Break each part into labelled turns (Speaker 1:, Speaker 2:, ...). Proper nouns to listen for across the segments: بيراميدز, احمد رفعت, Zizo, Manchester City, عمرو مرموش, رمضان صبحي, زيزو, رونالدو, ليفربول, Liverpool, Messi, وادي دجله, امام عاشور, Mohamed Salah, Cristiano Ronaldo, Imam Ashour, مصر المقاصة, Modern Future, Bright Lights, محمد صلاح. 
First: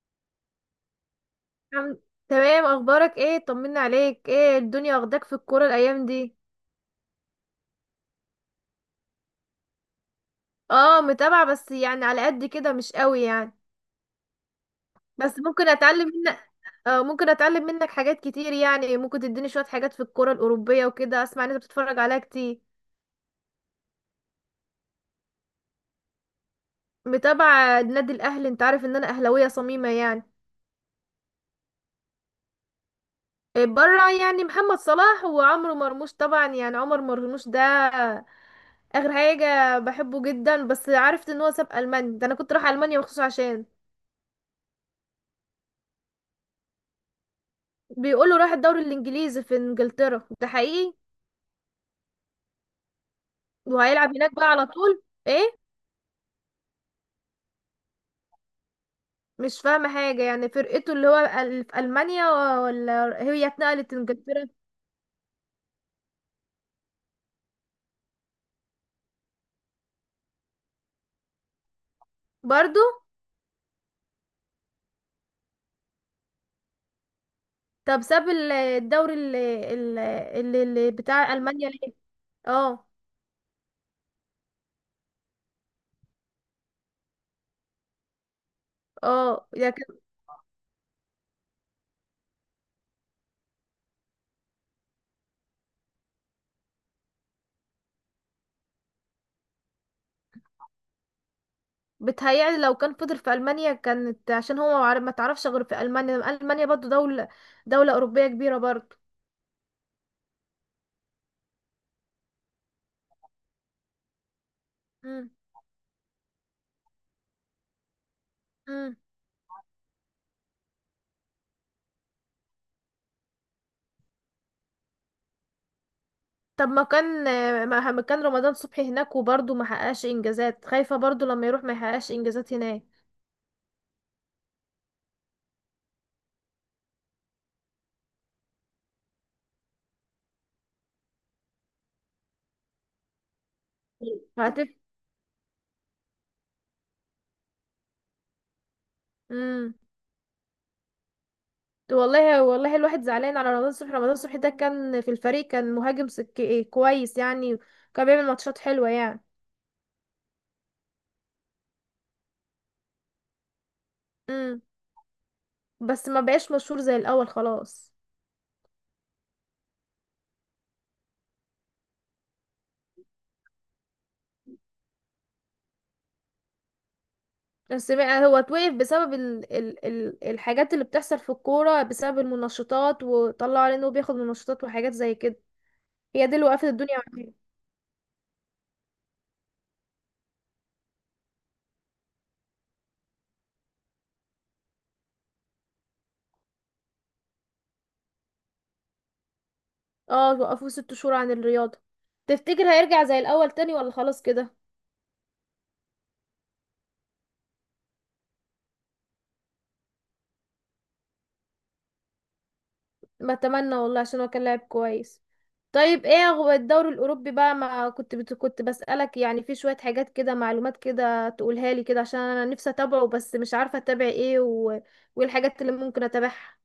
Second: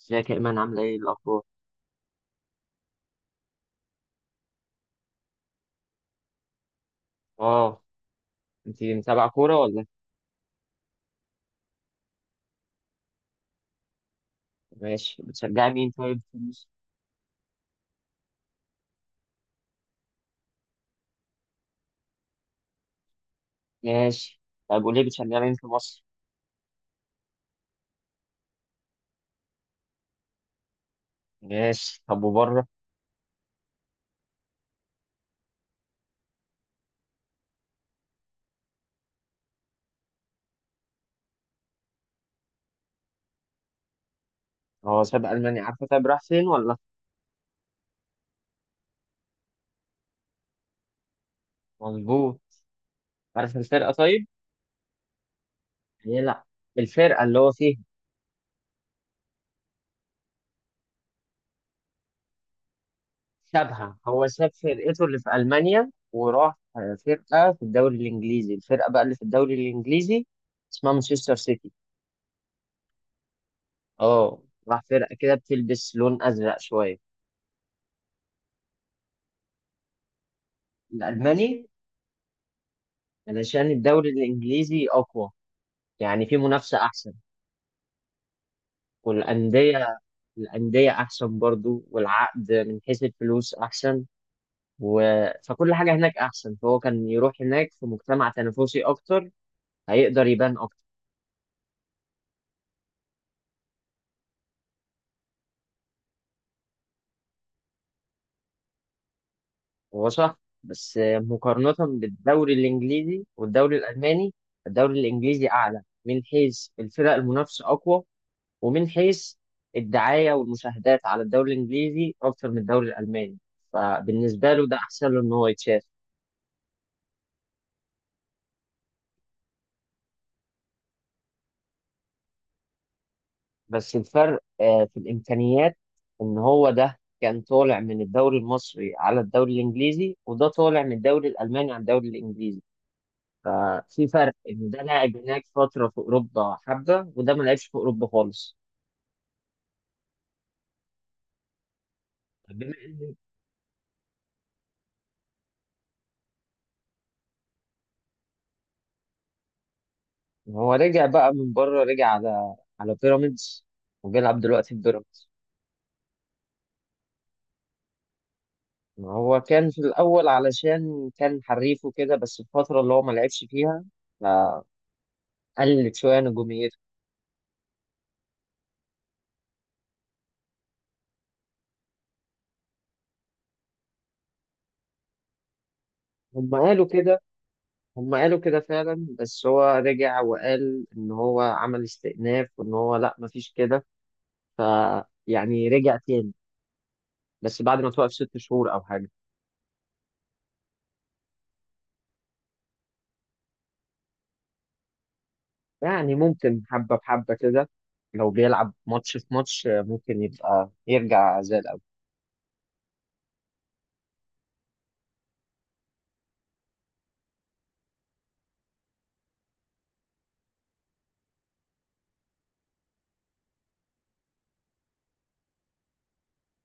Speaker 1: ازيك يا ايمان؟ عامله ايه؟ الاخبار
Speaker 2: الحمد. تمام، اخبارك ايه؟ طمنا عليك، ايه الدنيا واخداك في الكوره الايام دي؟
Speaker 1: اه انت متابعه كوره ولا؟
Speaker 2: اه، متابعه بس يعني على قد كده، مش قوي يعني.
Speaker 1: ماشي.
Speaker 2: بس ممكن
Speaker 1: بتشجعي مين
Speaker 2: اتعلم
Speaker 1: طيب في
Speaker 2: منك.
Speaker 1: مصر؟
Speaker 2: اه، ممكن اتعلم منك حاجات كتير يعني، ممكن تديني شويه حاجات في الكوره الاوروبيه وكده. اسمع ان انت بتتفرج عليها كتير.
Speaker 1: ماشي، طب قولي بتشجعي مين في مصر؟
Speaker 2: متابعه نادي الاهلي، انت عارف ان انا اهلاويه صميمه يعني.
Speaker 1: ماشي، طب وبره؟
Speaker 2: إيه، بره يعني محمد صلاح وعمرو مرموش طبعا، يعني عمر مرموش ده اخر حاجه بحبه جدا. بس عرفت ان هو ساب المانيا. ده انا كنت رايحه المانيا مخصوص عشان
Speaker 1: هو ساب المانيا، عارفه؟ طيب راح فين ولا؟
Speaker 2: بيقولوا راح الدوري الانجليزي في انجلترا، ده حقيقي.
Speaker 1: مظبوط. عارف الفرقه
Speaker 2: وهيلعب
Speaker 1: طيب؟
Speaker 2: هناك بقى على طول، ايه؟
Speaker 1: هي لا، الفرقه اللي هو فيها
Speaker 2: مش فاهمه حاجه يعني، فرقته اللي هو في المانيا، ولا هي اتنقلت
Speaker 1: سابها، هو
Speaker 2: انجلترا؟
Speaker 1: ساب فرقته اللي في المانيا وراح فرقه في الدوري الانجليزي. الفرقه بقى اللي في الدوري الانجليزي اسمها مانشستر سيتي.
Speaker 2: برضو.
Speaker 1: اه، راح فرقه كده بتلبس لون ازرق شويه.
Speaker 2: طب ساب الدوري اللي بتاع
Speaker 1: الالماني،
Speaker 2: المانيا ليه؟ اه.
Speaker 1: علشان الدوري الإنجليزي أقوى، يعني في منافسة أحسن
Speaker 2: اه، ده كان...
Speaker 1: والأندية، الأندية أحسن برضو، والعقد من حيث الفلوس أحسن و... فكل حاجة هناك أحسن، فهو كان يروح هناك في مجتمع تنافسي أكتر، هيقدر يبان أكتر.
Speaker 2: بتهيألي لو كان فضل في المانيا كانت، عشان هو ما تعرفش غير في المانيا. المانيا برضو دوله اوروبيه كبيره برضو.
Speaker 1: هو صح، بس مقارنة بالدوري الإنجليزي والدوري الألماني، الدوري
Speaker 2: مم.
Speaker 1: الإنجليزي أعلى من حيث الفرق، المنافسة أقوى، ومن
Speaker 2: مم.
Speaker 1: حيث الدعاية والمشاهدات على الدوري الإنجليزي أكتر من الدوري الألماني، فبالنسبة له ده أحسن له إن هو يتشاف.
Speaker 2: طب ما كان رمضان صبحي هناك وبرضه ما حققش انجازات. خايفة برضه لما يروح ما يحققش انجازات هناك.
Speaker 1: بس الفرق في الإمكانيات، إن هو ده كان طالع من الدوري المصري على الدوري الإنجليزي، وده طالع من الدوري الألماني على الدوري الإنجليزي، ففي فرق
Speaker 2: هتف.
Speaker 1: إن ده لاعب هناك فترة في أوروبا حبة، وده ما لعبش في أوروبا خالص.
Speaker 2: امم والله،
Speaker 1: طب بما
Speaker 2: والله الواحد زعلان على رمضان صبحي. رمضان صبحي ده كان في الفريق، كان مهاجم سك... إيه كويس يعني، كان بيعمل ماتشات حلوة يعني.
Speaker 1: إن هو رجع بقى من بره، رجع على بيراميدز وبيلعب
Speaker 2: امم
Speaker 1: دلوقتي في بيراميدز.
Speaker 2: بس ما بقاش مشهور زي الأول خلاص.
Speaker 1: ما هو كان في الأول علشان كان حريف وكده، بس الفترة اللي هو ما لعبش فيها فقلت شوية نجوميته.
Speaker 2: بس بقى هو اتوقف بسبب الحاجات اللي بتحصل في الكورة، بسبب المنشطات، وطلعوا عليه انه بياخد منشطات وحاجات زي كده. هي دي اللي
Speaker 1: هم
Speaker 2: وقفت
Speaker 1: قالوا
Speaker 2: الدنيا.
Speaker 1: كده، هم قالوا كده فعلا، بس هو رجع وقال إن هو عمل استئناف وإن هو لأ، مفيش كده ف يعني رجع تاني، بس بعد ما توقف 6 شهور أو حاجة.
Speaker 2: اه، وقفوه 6 شهور عن الرياضة. تفتكر هيرجع زي الأول تاني، ولا خلاص كده؟
Speaker 1: يعني ممكن حبة بحبة كده، لو بيلعب ماتش في ماتش ممكن يبقى يرجع زي الأول.
Speaker 2: ما اتمنى والله، عشان هو كان لاعب كويس. طيب ايه هو الدوري الأوروبي بقى؟ ما كنت بت... كنت بسألك يعني في شوية حاجات كده، معلومات كده تقولها لي كده، عشان أنا نفسي أتابعه بس مش عارفة أتابع ايه وايه الحاجات اللي ممكن أتابعها.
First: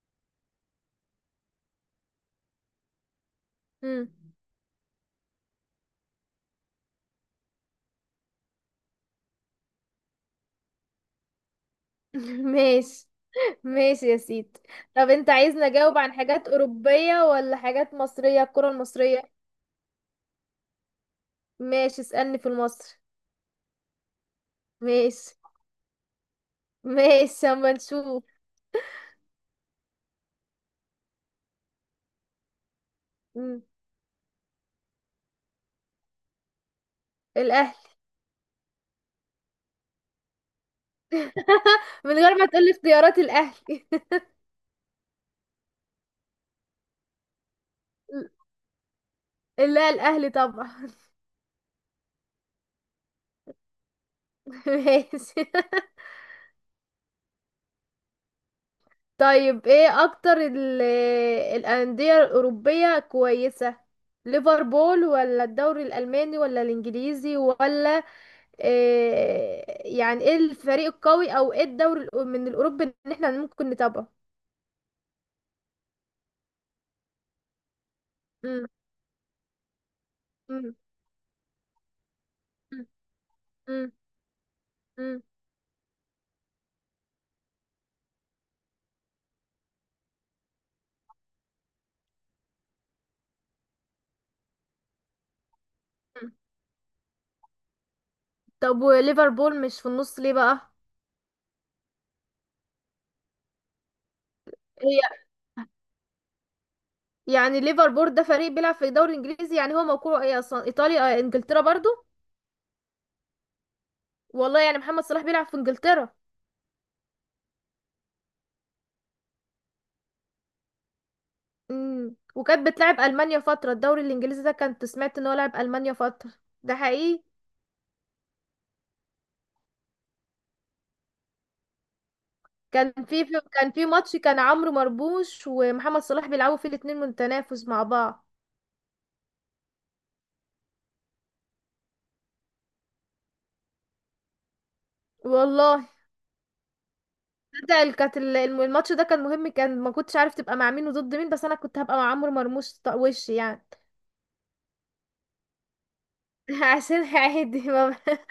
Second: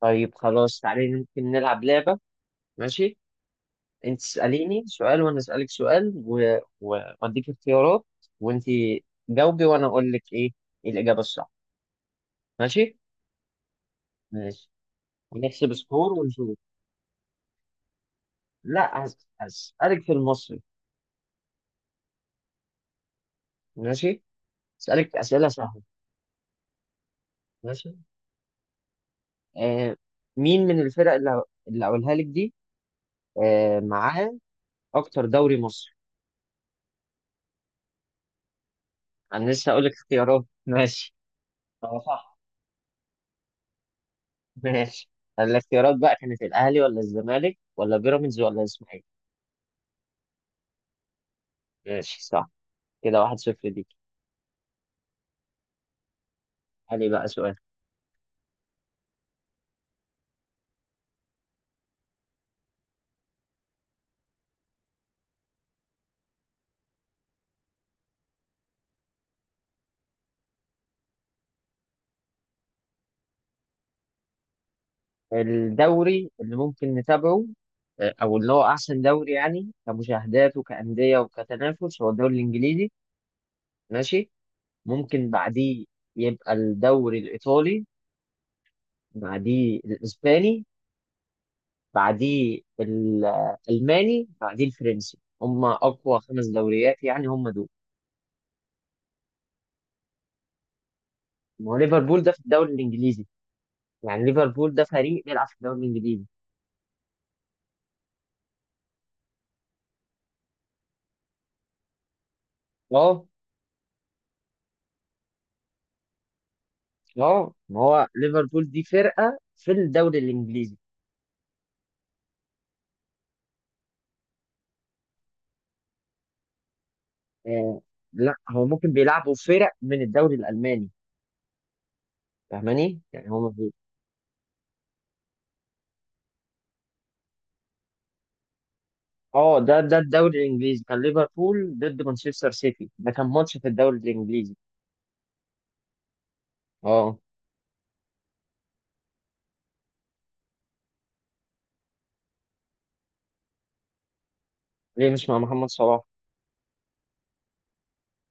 Speaker 1: طيب خلاص، تعالي ممكن نلعب لعبة. ماشي،
Speaker 2: مم.
Speaker 1: انت تساليني سؤال وانا اسالك سؤال واديك اختيارات، وانت جاوبي، وانا اقول لك ايه الاجابه الصح. ماشي.
Speaker 2: ماشي. ماشي يا سيدي.
Speaker 1: ماشي،
Speaker 2: طب انت عايزني
Speaker 1: ونحسب
Speaker 2: أجاوب
Speaker 1: سكور
Speaker 2: عن حاجات
Speaker 1: ونشوف.
Speaker 2: أوروبية ولا حاجات مصرية، الكرة
Speaker 1: لا،
Speaker 2: المصرية؟
Speaker 1: هسالك في المصري.
Speaker 2: ماشي، اسألني في المصري.
Speaker 1: ماشي. اسالك
Speaker 2: ماشي.
Speaker 1: اسئله سهله.
Speaker 2: ماشي، اما
Speaker 1: ماشي.
Speaker 2: نشوف.
Speaker 1: آه، مين من الفرق اللي اقولها لك دي
Speaker 2: مم.
Speaker 1: آه معاه اكتر دوري مصري؟
Speaker 2: الاهلي.
Speaker 1: انا لسه اقول لك اختيارات ماشي. اه
Speaker 2: من غير
Speaker 1: صح.
Speaker 2: ما تقولي اختيارات، الاهلي.
Speaker 1: ماشي، الاختيارات بقى كانت الاهلي ولا الزمالك ولا بيراميدز ولا الاسماعيلي؟
Speaker 2: لا، الاهلي طبعا.
Speaker 1: ماشي، صح. كده 1-0 ليك.
Speaker 2: ماشي.
Speaker 1: علي بقى سؤال.
Speaker 2: طيب ايه اكتر الانديه الاوروبيه كويسه؟ ليفربول، ولا الدوري الالماني ولا الانجليزي، ولا إيه؟ يعني ايه الفريق القوي او ايه الدوري من الاوروبي ان احنا ممكن نتابعه؟
Speaker 1: الدوري اللي ممكن نتابعه آه، او اللي هو
Speaker 2: مم.
Speaker 1: احسن دوري يعني كمشاهدات
Speaker 2: مم.
Speaker 1: وكأندية وكتنافس هو الدوري الانجليزي.
Speaker 2: مم.
Speaker 1: ماشي.
Speaker 2: مم.
Speaker 1: ممكن بعديه يبقى الدوري الايطالي، بعديه الاسباني، بعديه الالماني، بعديه الفرنسي، هم اقوى
Speaker 2: مم.
Speaker 1: 5 دوريات، يعني هم دول.
Speaker 2: طب وليفربول مش في النص ليه بقى؟
Speaker 1: ما هو ليفربول ده في الدوري الانجليزي، يعني ليفربول ده فريق بيلعب في الدوري الانجليزي.
Speaker 2: يعني ليفربول ده فريق بيلعب في الدوري الانجليزي، يعني هو موقعه ايه اصلا، ايطاليا؟ انجلترا برضو.
Speaker 1: اه.
Speaker 2: والله يعني محمد صلاح بيلعب في انجلترا.
Speaker 1: اه، ما هو ليفربول دي فرقه في الدوري الانجليزي.
Speaker 2: وكانت بتلعب المانيا فتره الدوري الانجليزي ده. كنت سمعت ان هو لعب المانيا فتره، ده حقيقي؟
Speaker 1: آه، لا هو ممكن بيلعبوا فرق من الدوري الالماني،
Speaker 2: كان
Speaker 1: فاهماني؟ يعني هو
Speaker 2: كان
Speaker 1: مفيش.
Speaker 2: في ماتش، كان عمرو مرموش ومحمد صلاح بيلعبوا فيه الاتنين، متنافس مع بعض.
Speaker 1: اه، ده الدوري الانجليزي كان ليفربول ضد مانشستر سيتي، ده كان ماتش في الدوري الانجليزي.
Speaker 2: والله.
Speaker 1: اه.
Speaker 2: ده كانت الماتش ده كان مهم. كان ما كنتش عارف تبقى مع مين وضد مين، بس انا كنت هبقى مع عمرو مرموش، وش يعني.
Speaker 1: ليه مش مع محمد صلاح؟
Speaker 2: عشان عادي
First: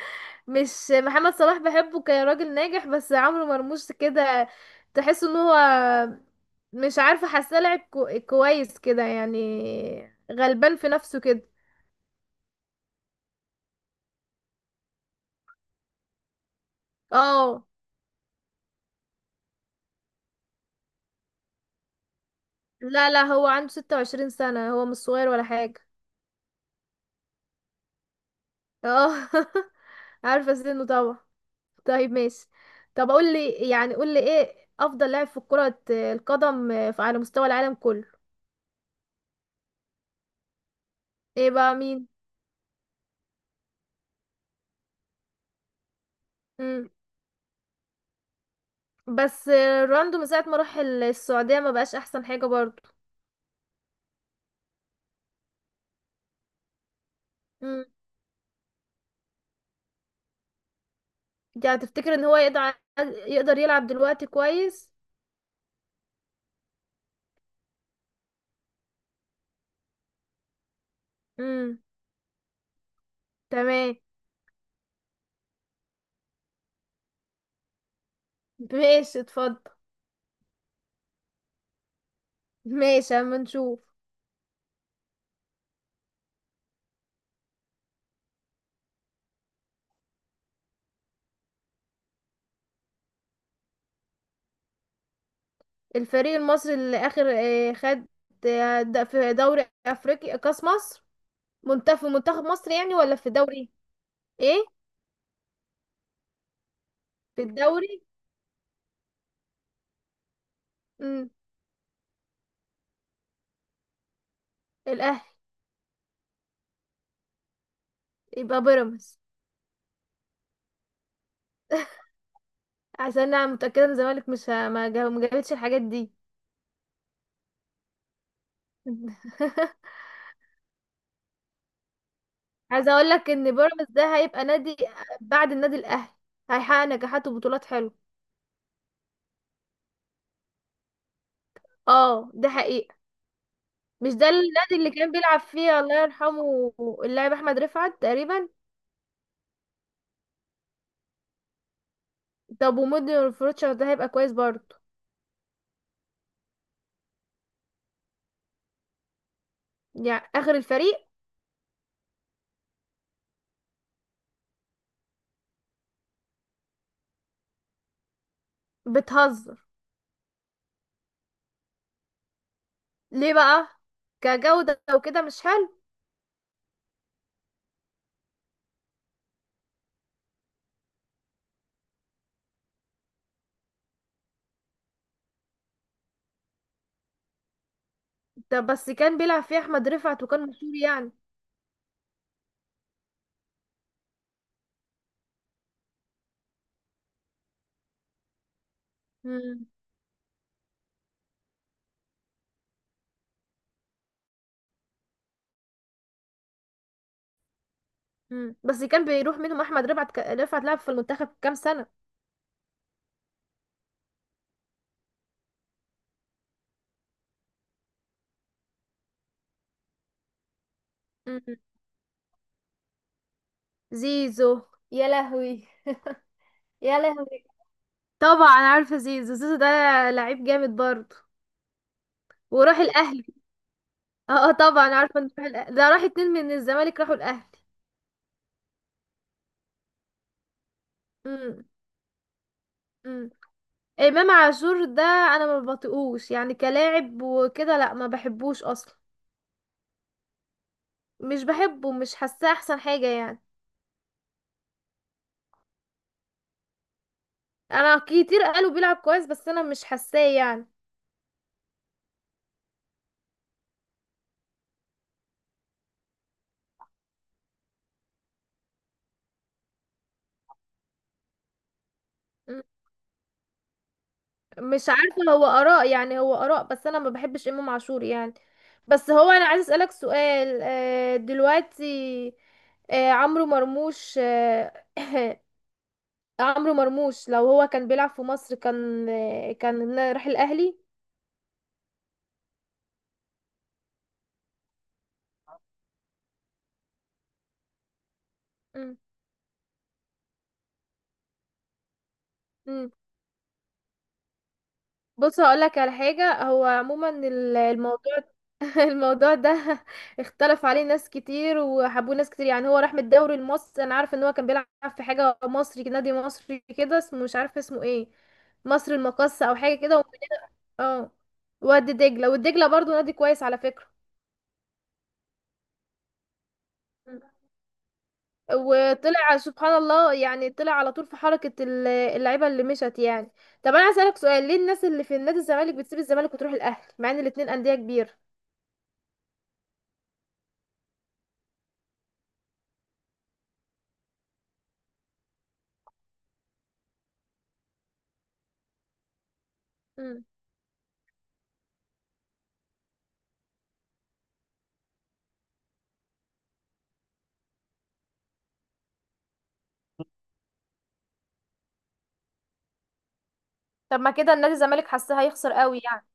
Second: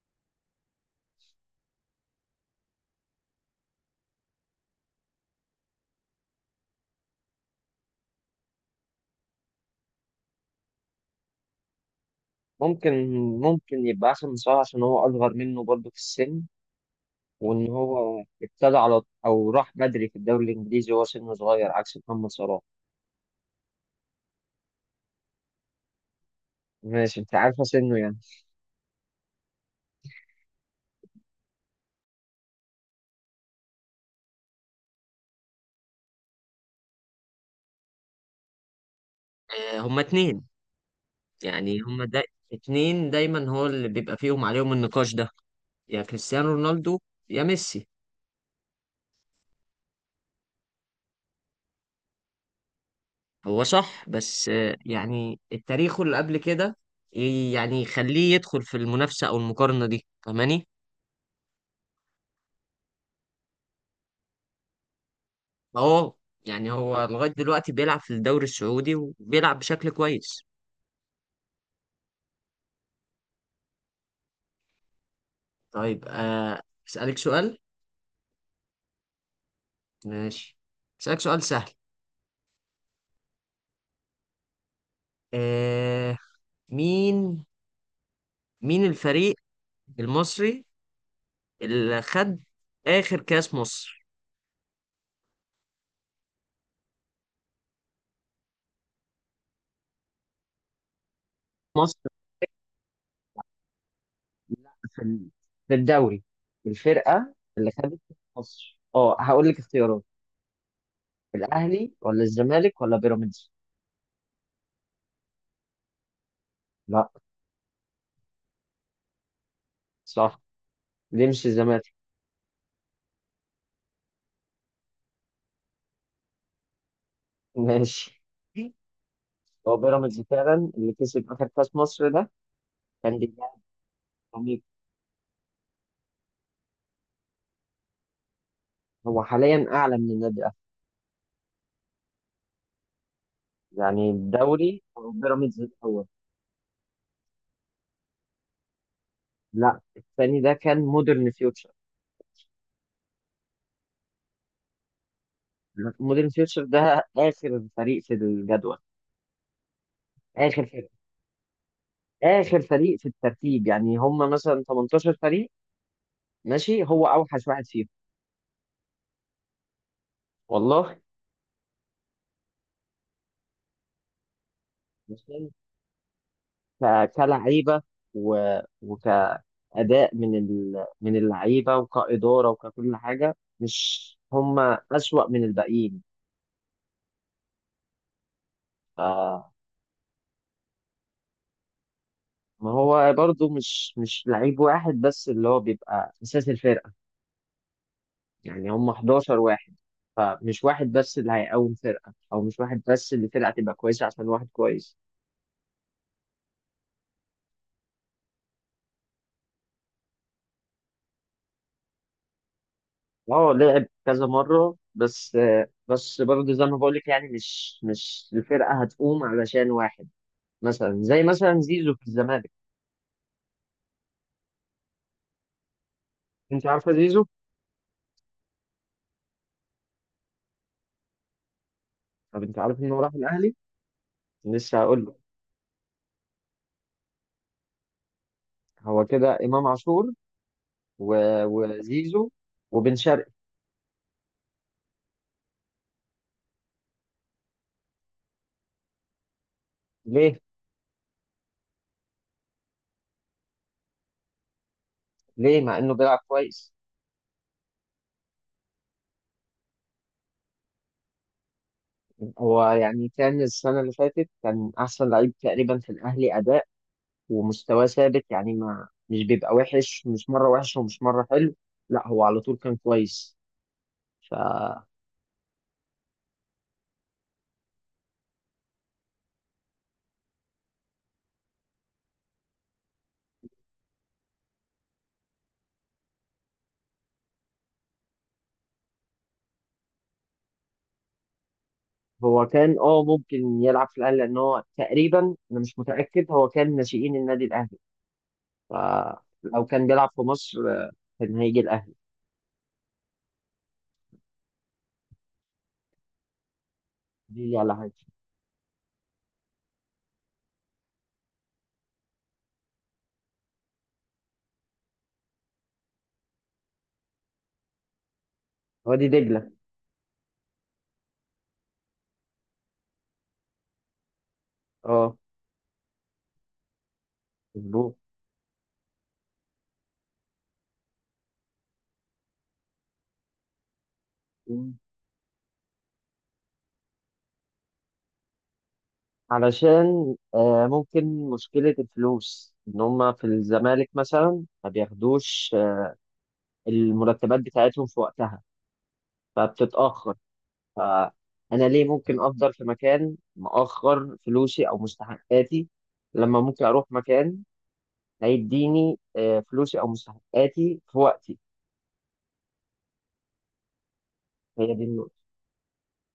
Speaker 2: مش محمد صلاح بحبه كراجل ناجح، بس عمرو مرموش كده تحس ان هو... مش عارفه، حاسه لعب كويس كده يعني، غلبان في نفسه كده.
Speaker 1: ممكن، ممكن يبقى احسن من صلاح عشان هو اصغر منه برضه في السن،
Speaker 2: اه.
Speaker 1: وان هو ابتدى على او راح بدري في الدوري الانجليزي وهو سنه صغير عكس محمد صلاح.
Speaker 2: لا لا، هو عنده 26 سنة، هو مش صغير ولا حاجة.
Speaker 1: ماشي، انت عارفه سنه يعني.
Speaker 2: اه. عارفة سنه طبعا. طيب ماشي. طب قول لي، ايه افضل لاعب في كرة القدم على مستوى العالم كله؟
Speaker 1: آه، هما اتنين.
Speaker 2: ايه بقى؟
Speaker 1: يعني هما
Speaker 2: مين؟
Speaker 1: دا اتنين دايما هو اللي بيبقى فيهم عليهم النقاش ده، يا كريستيانو رونالدو يا ميسي.
Speaker 2: بس رونالدو من ساعة ما راح السعودية ما بقاش احسن حاجة برضو.
Speaker 1: هو صح، بس آه، يعني التاريخ اللي قبل كده يعني
Speaker 2: امم
Speaker 1: يخليه يدخل في المنافسة أو المقارنة دي، فاهماني؟
Speaker 2: يعني تفتكر ان هو يقدر، يلعب دلوقتي كويس؟
Speaker 1: فهو يعني هو لغاية دلوقتي بيلعب في الدوري السعودي وبيلعب بشكل كويس.
Speaker 2: امم. تمام.
Speaker 1: طيب آه، أسألك سؤال.
Speaker 2: ماشي، اتفضل.
Speaker 1: ماشي. أسألك سؤال سهل.
Speaker 2: ماشي، اما نشوف.
Speaker 1: آه، مين مين الفريق المصري اللي خد آخر كأس مصر؟
Speaker 2: الفريق المصري اللي اخر خد، في دوري افريقيا، كاس مصر،
Speaker 1: مصر،
Speaker 2: في منتخب مصر يعني، ولا في دوري؟ ايه،
Speaker 1: في ال- في الدوري، الفرقة
Speaker 2: في
Speaker 1: اللي خدت
Speaker 2: الدوري.
Speaker 1: مصر. اه، هقول لك اختيارات:
Speaker 2: امم.
Speaker 1: الاهلي ولا الزمالك ولا بيراميدز؟
Speaker 2: الاهلي.
Speaker 1: لا.
Speaker 2: يبقى بيراميدز،
Speaker 1: صح. دي مش الزمالك.
Speaker 2: عشان انا متأكدة ان الزمالك مش ه- ما جا- ما جابتش الحاجات دي.
Speaker 1: ماشي. هو بيراميدز فعلا اللي كسب اخر كاس مصر ده.
Speaker 2: عايزه اقول
Speaker 1: كان
Speaker 2: لك ان
Speaker 1: بيلعب
Speaker 2: بيراميدز ده هيبقى
Speaker 1: فريق.
Speaker 2: نادي بعد النادي الاهلي، هيحقق نجاحات وبطولات حلوه.
Speaker 1: هو حاليا اعلى من النادي الاهلي،
Speaker 2: اه، ده حقيقه.
Speaker 1: يعني
Speaker 2: مش ده النادي
Speaker 1: الدوري
Speaker 2: اللي
Speaker 1: هو
Speaker 2: كان بيلعب
Speaker 1: بيراميدز
Speaker 2: فيه الله
Speaker 1: الاول.
Speaker 2: يرحمه، اللاعب احمد رفعت تقريبا؟
Speaker 1: لا، الثاني ده كان مودرن فيوتشر.
Speaker 2: طب ومودي فروتشر ده هيبقى كويس برضه؟
Speaker 1: مودرن فيوتشر ده اخر فريق في الجدول،
Speaker 2: يعني اخر
Speaker 1: اخر فريق،
Speaker 2: الفريق؟
Speaker 1: اخر فريق في الترتيب، يعني هم مثلا 18 فريق. ماشي، هو اوحش واحد فيهم.
Speaker 2: بتهزر؟
Speaker 1: والله.
Speaker 2: ليه بقى؟ كجوده وكده مش
Speaker 1: ماشي.
Speaker 2: حلو؟
Speaker 1: كلعيبه و... وكاداء من اللعيبه وكاداره وككل حاجه، مش هم اسوأ من الباقيين
Speaker 2: طب بس
Speaker 1: ف...
Speaker 2: كان بيلعب فيه احمد رفعت وكان مشهور يعني.
Speaker 1: ما هو برضو مش لعيب واحد بس اللي هو بيبقى اساس الفرقه، يعني هم 11
Speaker 2: مم.
Speaker 1: واحد، فمش واحد بس اللي هيقوم فرقه، او مش واحد بس اللي فرقه تبقى كويسه عشان واحد كويس.
Speaker 2: مم. بس كان بيروح منهم احمد رفعت، رفعت لعب في المنتخب كام سنه.
Speaker 1: اه، لعب كذا مرة بس. بس برضه زي ما بقولك، يعني مش الفرقة هتقوم علشان واحد، مثلا زي
Speaker 2: مم.
Speaker 1: مثلا زيزو في الزمالك.
Speaker 2: زيزو. يا لهوي.
Speaker 1: انت عارفة
Speaker 2: يا
Speaker 1: زيزو؟
Speaker 2: لهوي، طبعا عارفه زيزو، زيزو ده لعيب جامد برضه.
Speaker 1: طب انت
Speaker 2: وراح
Speaker 1: عارف انه راح
Speaker 2: الاهلي.
Speaker 1: الأهلي؟
Speaker 2: اه،
Speaker 1: لسه
Speaker 2: طبعا
Speaker 1: هقول لك.
Speaker 2: عارفه انه راح الاهلي، ده راح اتنين من الزمالك راحوا الاهلي.
Speaker 1: هو كده إمام عاشور و...
Speaker 2: امم.
Speaker 1: وزيزو وبن
Speaker 2: امم.
Speaker 1: شرقي.
Speaker 2: امام عاشور ده انا ما بطيقوش يعني كلاعب وكده، لا ما بحبوش اصلا.
Speaker 1: ليه؟
Speaker 2: مش بحبه، مش حاساه احسن حاجه يعني.
Speaker 1: ليه مع انه بيلعب كويس؟
Speaker 2: انا كتير قالوا بيلعب كويس، بس انا مش حاساه يعني.
Speaker 1: هو يعني كان السنة اللي فاتت كان أحسن لعيب تقريبا في الأهلي أداء، ومستواه ثابت، يعني ما مش بيبقى وحش، مش مرة وحش ومش مرة حلو، لا هو على طول كان كويس. فهو
Speaker 2: مش عارفة، هو آراء، يعني هو آراء، بس أنا ما بحبش إمام عاشور يعني. بس هو أنا عايز أسألك سؤال دلوقتي. عمرو مرموش عمرو مرموش لو هو كان بيلعب في مصر، كان كان راح الأهلي.
Speaker 1: كان اه ممكن يلعب في الاهلي، لان هو تقريبا، انا مش متاكد، هو كان ناشئين النادي الاهلي،
Speaker 2: مم.
Speaker 1: فلو كان بيلعب في مصر آه، كان هيجي الاهلي.
Speaker 2: مم. بص هقولك على حاجة، هو عموما
Speaker 1: دي لي على حاجه.
Speaker 2: الموضوع... الموضوع ده اختلف عليه ناس كتير، وحبوه ناس كتير. يعني هو راح من الدوري المصري، انا عارفه ان هو كان بيلعب في نادي مصري كده، اسمه مش عارفه اسمه ايه، مصر
Speaker 1: وادي
Speaker 2: المقاصة
Speaker 1: دجله.
Speaker 2: او حاجه كده، ومن اه، وادي دجله، والدجله برضو نادي كويس على فكره.
Speaker 1: اه، مظبوط.
Speaker 2: وطلع سبحان الله، يعني طلع على طول في حركه اللعيبه اللي مشت يعني. طب انا هسألك سؤال، ليه
Speaker 1: مم.
Speaker 2: الناس اللي في النادي الزمالك بتسيب الزمالك وتروح الاهلي، مع ان الاتنين انديه كبيره؟
Speaker 1: علشان آه ممكن مشكله الفلوس، ان هم في الزمالك مثلا ما بياخدوش آه، المرتبات بتاعتهم في وقتها، فبتتاخر،
Speaker 2: مم.
Speaker 1: فانا ليه ممكن افضل في مكان مأخر فلوسي او مستحقاتي، لما ممكن اروح مكان هيديني آه، فلوسي او مستحقاتي في وقتي.
Speaker 2: طب ما كده النادي
Speaker 1: هي دي
Speaker 2: الزمالك
Speaker 1: النقطه،
Speaker 2: حاسه هيخسر قوي يعني.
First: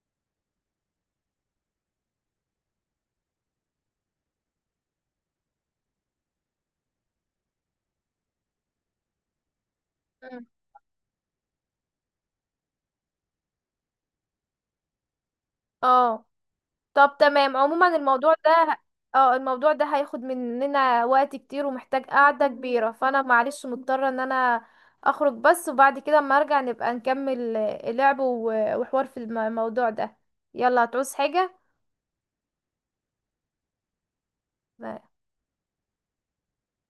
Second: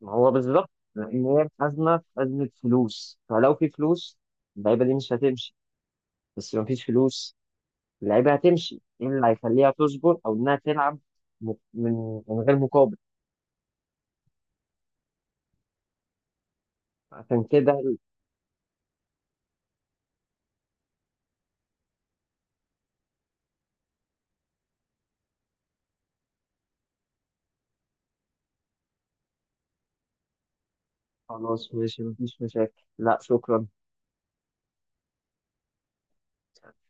Speaker 1: ما هو بالظبط، لان هي الخزنه، في خزنه فلوس، فلو في فلوس اللعيبه دي مش هتمشي، بس لو مفيش فلوس اللعيبه هتمشي. ايه اللي هيخليها تصبر او
Speaker 2: مم.
Speaker 1: انها تلعب من غير مقابل؟
Speaker 2: اه. طب
Speaker 1: عشان
Speaker 2: تمام،
Speaker 1: كده.
Speaker 2: عموما الموضوع ده... اه، الموضوع ده هياخد مننا وقت كتير ومحتاج قعدة كبيرة، فانا معلش مضطرة ان انا اخرج بس، وبعد كده اما ارجع نبقى نكمل اللعب وحوار في الموضوع ده. يلا، هتعوز حاجة؟
Speaker 1: خلاص ماشي، مفيش مشاكل، لا شكرا.